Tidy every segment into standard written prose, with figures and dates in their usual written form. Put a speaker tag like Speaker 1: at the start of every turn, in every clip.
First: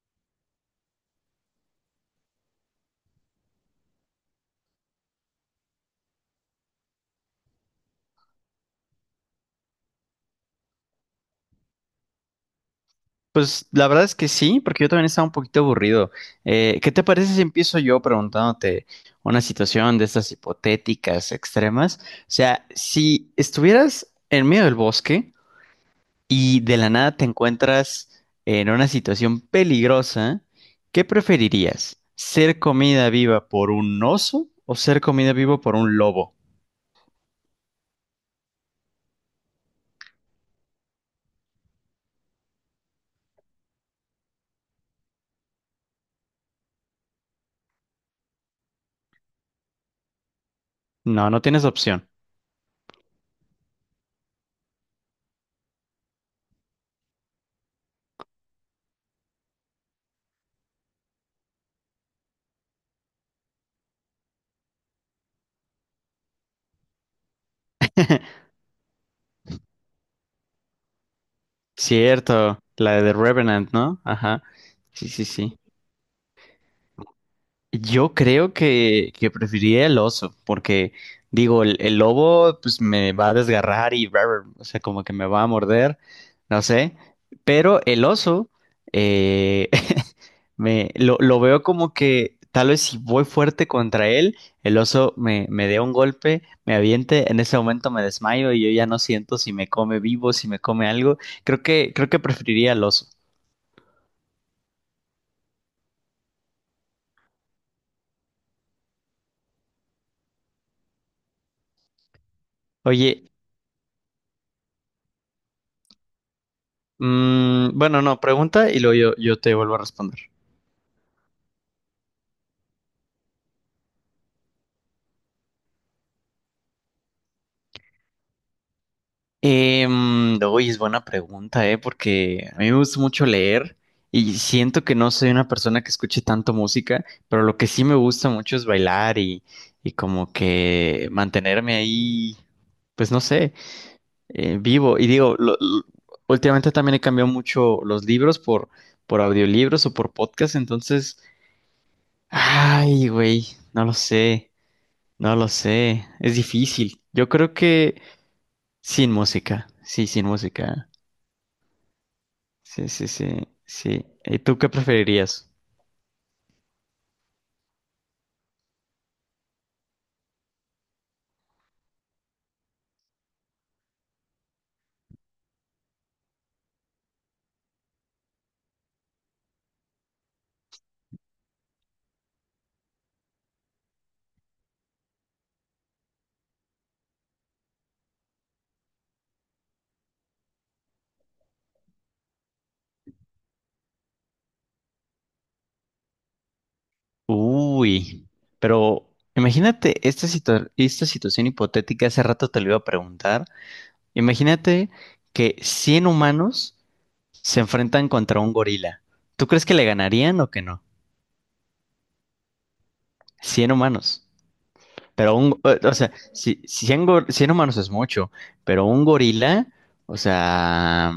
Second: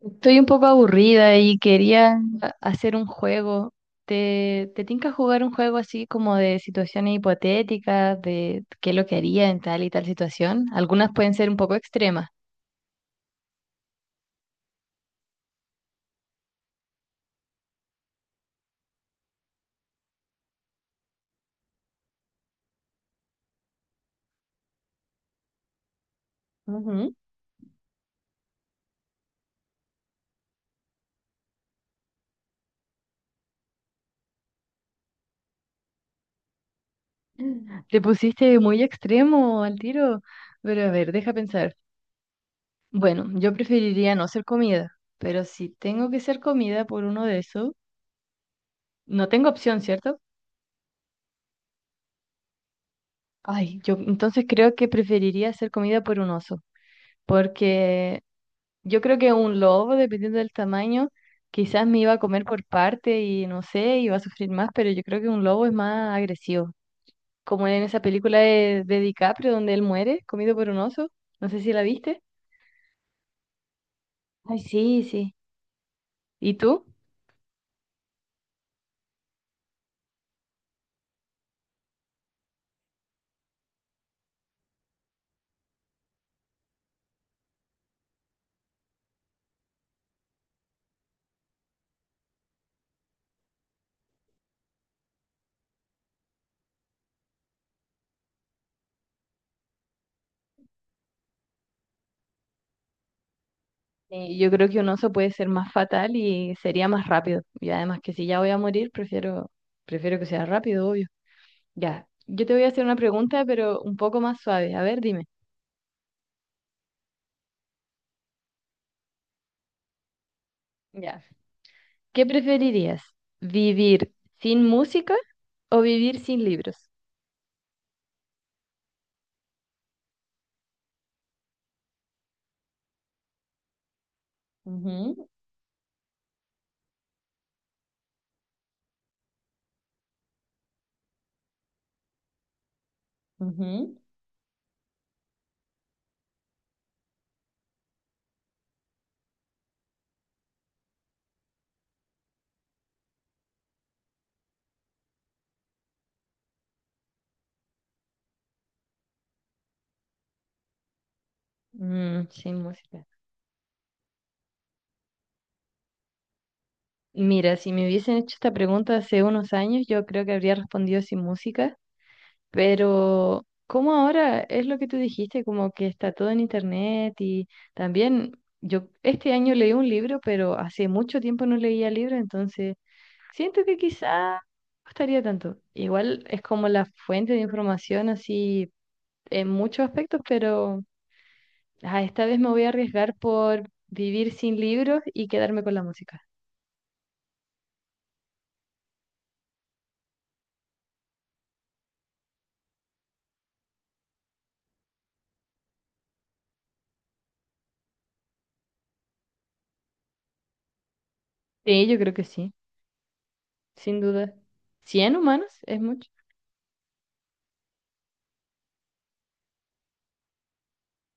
Speaker 1: Estoy un poco aburrida y quería hacer un juego. ¿Te tinca jugar un juego así como de situaciones hipotéticas, de qué es lo que haría en tal y tal situación? Algunas pueden ser un poco extremas.
Speaker 2: Pues la verdad es que sí, porque yo también estaba un poquito aburrido. ¿Qué te parece si empiezo yo preguntándote una situación de estas hipotéticas extremas? O sea, si estuvieras en medio del bosque y de la
Speaker 1: Ujú.
Speaker 2: nada te encuentras en una situación peligrosa, ¿qué preferirías? ¿Ser comida viva por un oso o ser comida viva por un lobo?
Speaker 1: Te pusiste muy extremo al tiro, pero a ver, deja pensar. Bueno, yo preferiría no ser comida, pero si tengo que ser comida por uno de esos, no tengo opción, ¿cierto?
Speaker 2: No, no tienes opción.
Speaker 1: Ay, yo entonces creo que preferiría ser comida por un oso, porque yo creo que un lobo, dependiendo del tamaño, quizás me iba a comer por parte y no sé, iba a sufrir más, pero yo creo que un lobo es más agresivo. Como en esa película de DiCaprio donde él muere comido por un oso. No sé si la viste.
Speaker 2: Cierto, la de The Revenant, ¿no? Ajá.
Speaker 1: Ay, sí,
Speaker 2: Sí, sí,
Speaker 1: sí.
Speaker 2: sí.
Speaker 1: ¿Y tú?
Speaker 2: Yo creo que preferiría el oso, porque digo, el lobo pues me va a desgarrar y rar, o sea, como que me va a morder, no sé, pero el oso eh, me lo veo como que tal vez si voy fuerte contra él, el oso me dé un golpe, me aviente, en ese momento me desmayo y yo ya no siento si me come vivo, si me come algo. Creo que preferiría el oso.
Speaker 1: Yo creo que un oso puede ser más fatal y sería más rápido. Y además que si ya voy a morir, prefiero que sea rápido, obvio. Ya. Yo te voy a hacer una
Speaker 2: Oye,
Speaker 1: pregunta, pero un poco más suave. A ver, dime.
Speaker 2: bueno, no, pregunta y luego yo te vuelvo a responder.
Speaker 1: Ya. ¿Qué preferirías? ¿Vivir sin música o vivir sin libros?
Speaker 2: Uy, es buena pregunta, ¿eh? Porque a mí me gusta mucho leer y siento que no
Speaker 1: Ujú,
Speaker 2: soy una persona que escuche tanto música, pero lo que sí me gusta mucho es bailar y como que mantenerme ahí, pues no sé,
Speaker 1: ujú.
Speaker 2: vivo. Y digo, últimamente también he cambiado mucho los libros por audiolibros o por podcast, entonces, ay, güey, no lo sé, no lo sé, es difícil. Yo creo que sin música, sí, sin música.
Speaker 1: Mm, sin
Speaker 2: Sí,
Speaker 1: música.
Speaker 2: sí, sí, sí. ¿Y tú qué preferirías?
Speaker 1: Mira, si me hubiesen hecho esta pregunta hace unos años, yo creo que habría respondido sin música, pero como ahora es lo que tú dijiste, como que está todo en internet y también yo este año leí un libro, pero hace mucho tiempo no leía libros, entonces siento que quizá no estaría tanto. Igual es como la fuente de información así en muchos aspectos, pero ah, esta vez me voy a arriesgar por vivir sin libros y quedarme con la música.
Speaker 2: Uy, pero imagínate esta esta situación hipotética, hace rato te lo iba a preguntar. Imagínate que 100 humanos se enfrentan contra un gorila. ¿Tú crees que le ganarían o que no?
Speaker 1: Sí, yo creo que sí,
Speaker 2: 100
Speaker 1: sin
Speaker 2: humanos.
Speaker 1: duda. cien
Speaker 2: Pero
Speaker 1: humanos es
Speaker 2: o
Speaker 1: mucho?
Speaker 2: sea, si, 100 humanos es mucho, pero un gorila, o sea,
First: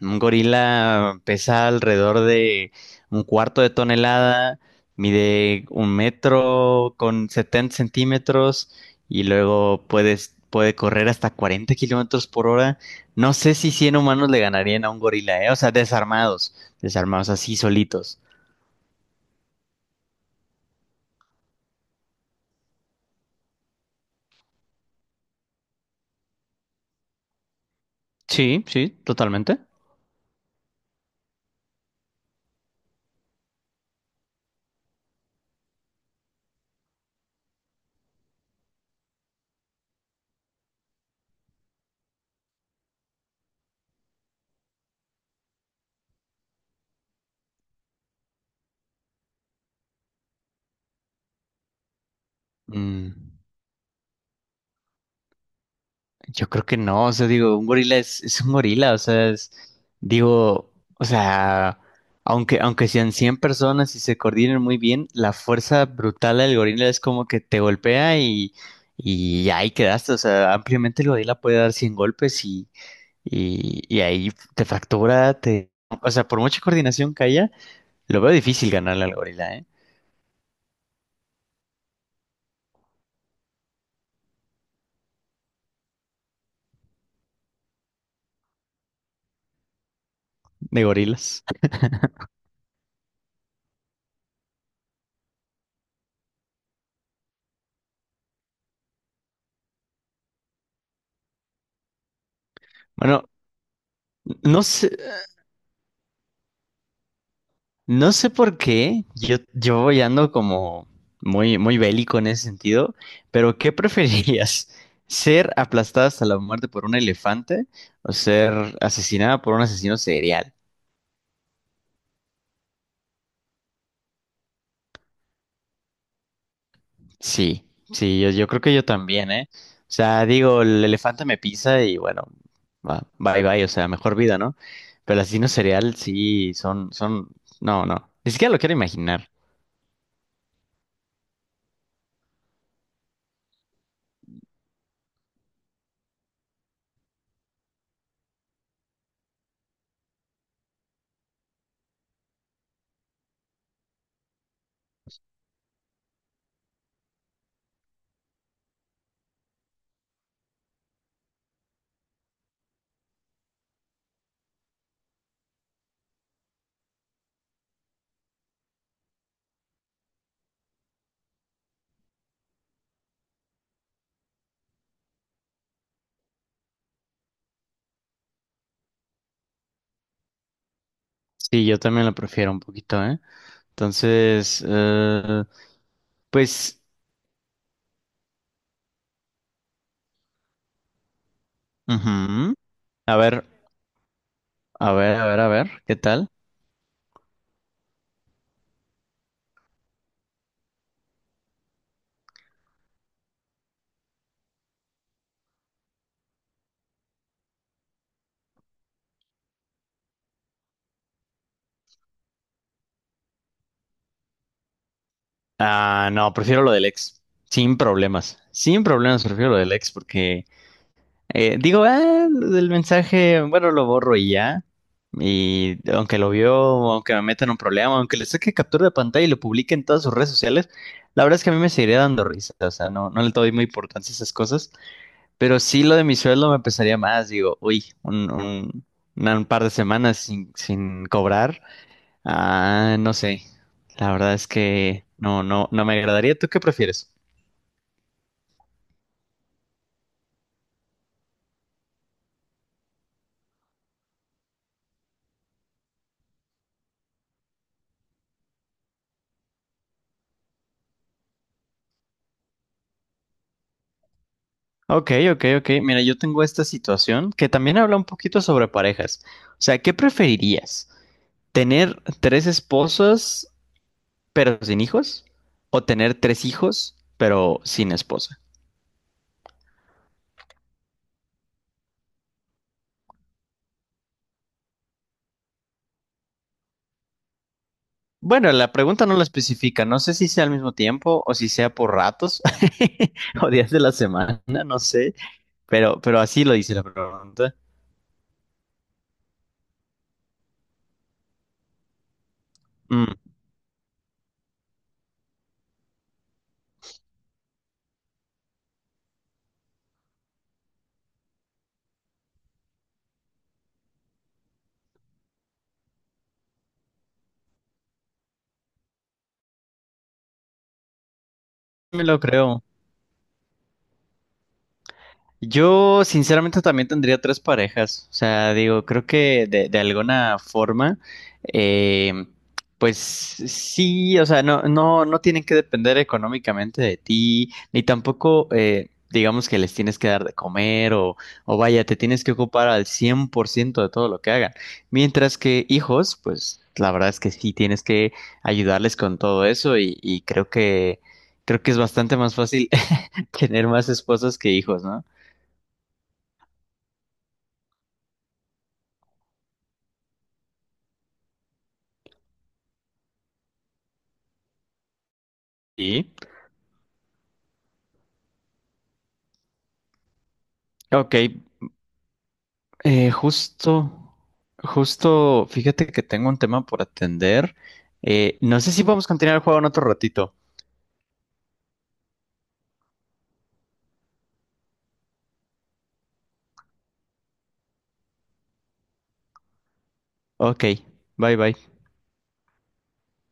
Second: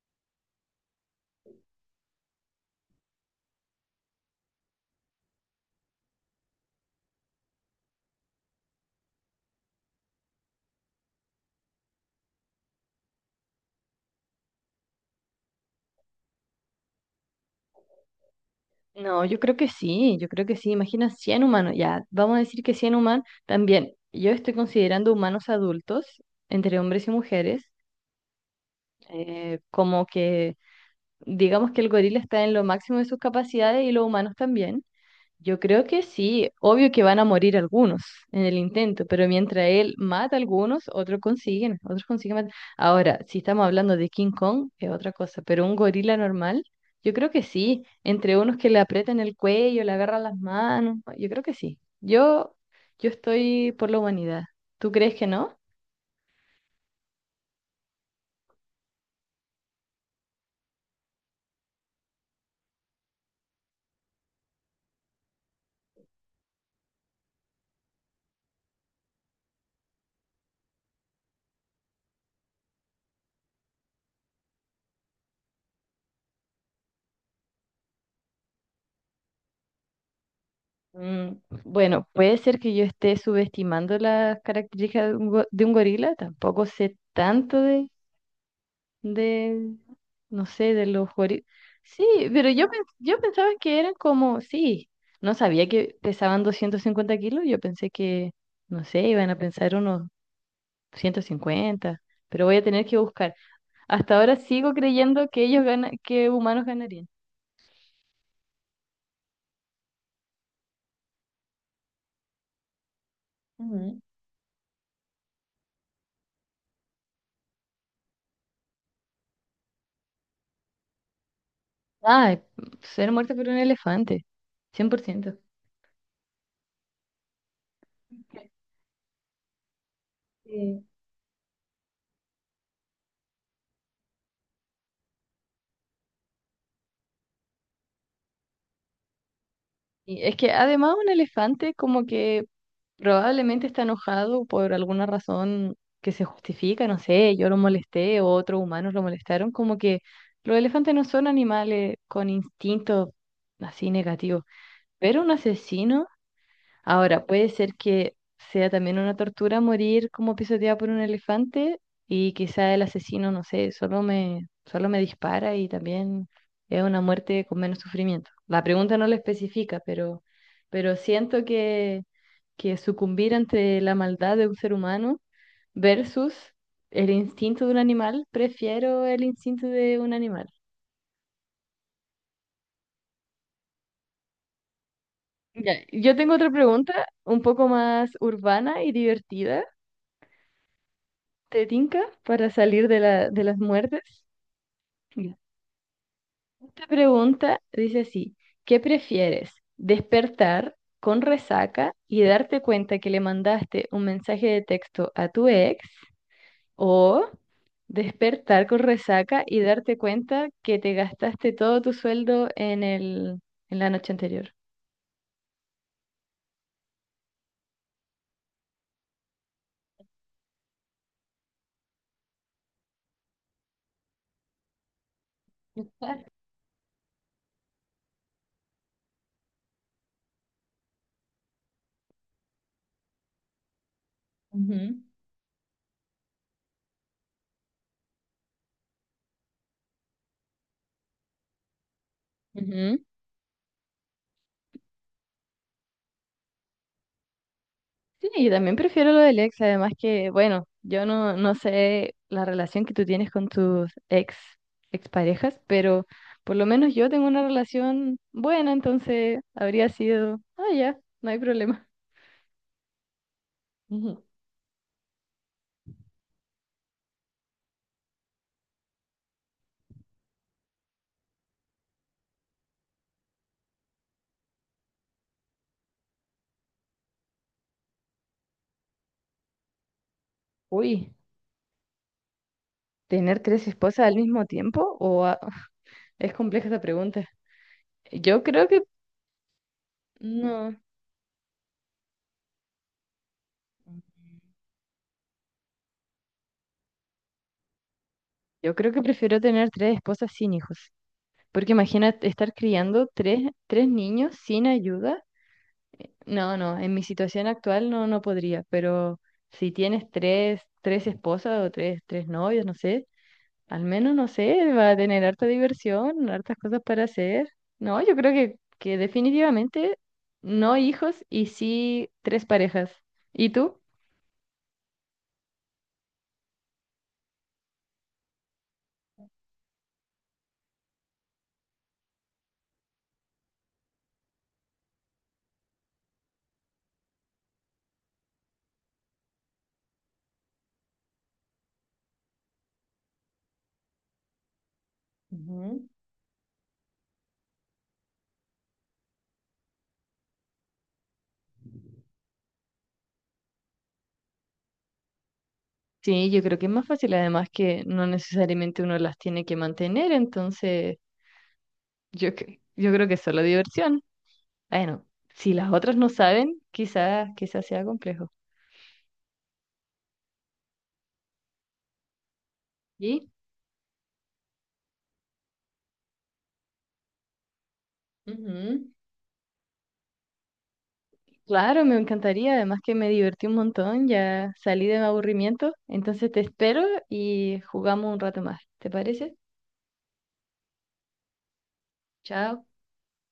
Speaker 2: un gorila pesa alrededor de un cuarto de tonelada, mide un metro con 70 centímetros y luego puede correr hasta 40 kilómetros por hora. No sé si 100 humanos le ganarían a un gorila, ¿eh? O sea, desarmados así solitos.
Speaker 1: No, yo creo que sí, yo creo que sí. Imagina 100 humanos, ya, vamos a decir que 100 humanos también. Yo estoy considerando humanos adultos, entre hombres y mujeres,
Speaker 2: Sí, sí, totalmente.
Speaker 1: como que digamos que el gorila está en lo máximo de sus capacidades y los humanos también. Yo creo que sí, obvio que van a morir algunos en el intento, pero mientras él mata a algunos, otros consiguen matar. Ahora, si estamos hablando de King Kong, es otra cosa, pero un gorila normal, yo creo que sí, entre unos que le aprietan el cuello, le agarran las manos, yo creo que sí. Yo
Speaker 2: Mm.
Speaker 1: estoy por la humanidad. ¿Tú crees que no?
Speaker 2: Yo creo que no, o sea, digo, un gorila es un gorila, o sea, digo, o sea, aunque sean 100 personas y se coordinen muy bien, la fuerza brutal del gorila es como que te golpea y ahí quedaste, o sea, ampliamente el gorila puede dar 100 golpes y ahí te fractura, te... O sea, por mucha coordinación que haya, lo veo difícil ganarle al gorila, ¿eh?
Speaker 1: Mm, bueno, puede ser que yo esté subestimando las características de un gorila, tampoco sé tanto de, no sé,
Speaker 2: De
Speaker 1: de los juegos.
Speaker 2: gorilas.
Speaker 1: Sí, pero yo pensaba que eran como, sí, no sabía que pesaban 250 kilos, yo pensé que, no sé, iban a pensar unos 150, pero voy a tener que
Speaker 2: Bueno,
Speaker 1: buscar. Hasta ahora
Speaker 2: no
Speaker 1: sigo
Speaker 2: sé.
Speaker 1: creyendo que ellos ganan, que humanos ganarían.
Speaker 2: No sé por qué, yo voy ando como muy, muy bélico en ese sentido, pero ¿qué
Speaker 1: Ujú.
Speaker 2: preferirías? ¿Ser aplastada hasta la muerte por un elefante o ser asesinada por un asesino serial?
Speaker 1: Ah, ser muerto por un elefante, 100%.
Speaker 2: Sí, sí, yo creo que yo también, ¿eh? O sea, digo,
Speaker 1: Sí.
Speaker 2: el elefante me pisa y bueno, va, bye bye, o sea, mejor vida, ¿no? Pero el asesino serial sí, son, no, no, ni siquiera lo quiero imaginar.
Speaker 1: Y es que además un elefante como que probablemente está enojado por alguna razón que se justifica, no sé, yo lo molesté o otros humanos lo molestaron, como que los elefantes no son animales con instintos así negativos, pero un asesino... Ahora, puede ser que sea también una tortura morir como pisoteado por un elefante y quizá el asesino, no sé, solo me dispara y también es una muerte con menos sufrimiento. La pregunta no lo especifica, pero siento que sucumbir ante la maldad de un ser humano versus el instinto de un animal, prefiero el instinto de un animal.
Speaker 2: Sí, yo también lo prefiero un poquito, ¿eh? Entonces,
Speaker 1: Ya, yo tengo otra
Speaker 2: pues...
Speaker 1: pregunta, un poco más urbana y divertida. ¿Te tinca para
Speaker 2: Ujú.
Speaker 1: salir de
Speaker 2: A
Speaker 1: la, de
Speaker 2: ver,
Speaker 1: las muertes?
Speaker 2: a ver, a
Speaker 1: Ya.
Speaker 2: ver, a ver, ¿qué tal?
Speaker 1: Esta pregunta dice así, ¿qué prefieres? ¿Despertar con resaca y darte cuenta que le mandaste un mensaje de texto a tu ex? ¿O despertar con resaca y darte cuenta que te gastaste todo tu sueldo en la noche anterior?
Speaker 2: Ah, no, prefiero lo del ex, sin problemas, sin problemas prefiero lo del ex porque digo, ah, lo del mensaje, bueno, lo borro y ya, y aunque lo vio, aunque me metan un problema, aunque le saque captura de pantalla y lo publique en todas sus redes sociales, la verdad es que a mí me seguiría dando risa, o sea, no, no le doy muy importancia a esas cosas,
Speaker 1: Ujú,
Speaker 2: pero sí lo de mi sueldo me pesaría más, digo, uy, un par de semanas sin cobrar. Ah,
Speaker 1: ujú.
Speaker 2: no sé. La verdad es que no, no, no me agradaría. ¿Tú qué prefieres?
Speaker 1: Sí, yo también prefiero lo del ex, además que, bueno, yo no, no sé la relación que tú tienes con tus exparejas, pero por lo menos yo tengo una relación buena, entonces habría sido, ah, ya, no hay problema. Ujú.
Speaker 2: Ok, ok, ok. Mira, yo tengo esta situación que también habla un poquito sobre parejas. O sea, ¿qué preferirías? ¿Tener tres esposas pero sin hijos? ¿O tener tres hijos pero sin esposa?
Speaker 1: Uy, ¿tener tres esposas al mismo tiempo? Es compleja esa pregunta. Yo
Speaker 2: Bueno,
Speaker 1: creo
Speaker 2: la
Speaker 1: que,
Speaker 2: pregunta no la especifica. No sé si sea al mismo
Speaker 1: no,
Speaker 2: tiempo o si sea por ratos o días de la semana, no sé. Pero así lo dice la pregunta.
Speaker 1: yo creo que prefiero tener tres esposas sin hijos, porque imagínate estar criando
Speaker 2: Mm,
Speaker 1: tres niños sin ayuda. No, no, en mi situación actual no, no podría, pero si tienes tres esposas o tres novios, no sé, al menos, no sé, va a tener harta diversión, hartas cosas para hacer. No, yo creo que definitivamente no hijos y
Speaker 2: me
Speaker 1: sí
Speaker 2: lo
Speaker 1: tres
Speaker 2: creo.
Speaker 1: parejas. ¿Y tú?
Speaker 2: Yo sinceramente también tendría tres parejas. O sea, digo, creo que de alguna forma, eh, pues sí, o sea, no tienen que depender económicamente de ti, ni tampoco, digamos que les tienes que dar de comer o vaya, te tienes que ocupar al 100% de todo lo que hagan. Mientras que
Speaker 1: Ujú.
Speaker 2: hijos, pues la verdad es que sí tienes que ayudarles con todo eso y creo que es bastante más fácil tener más esposas que hijos, ¿no?
Speaker 1: Sí, yo creo que es más fácil, además que no necesariamente uno las tiene que mantener, entonces yo creo que es solo diversión. Bueno, si las otras no
Speaker 2: Y,
Speaker 1: saben, quizás quizás sea complejo.
Speaker 2: ok, eh,
Speaker 1: ¿Y?
Speaker 2: justo, justo, fíjate que tengo un tema por atender. No sé si
Speaker 1: Ujú.
Speaker 2: podemos continuar el juego en otro ratito.
Speaker 1: Claro, me encantaría. Además que me divertí un montón, ya salí de mi aburrimiento. Entonces te espero y jugamos un rato más. ¿Te parece?
Speaker 2: Ok, bye bye.
Speaker 1: Chao.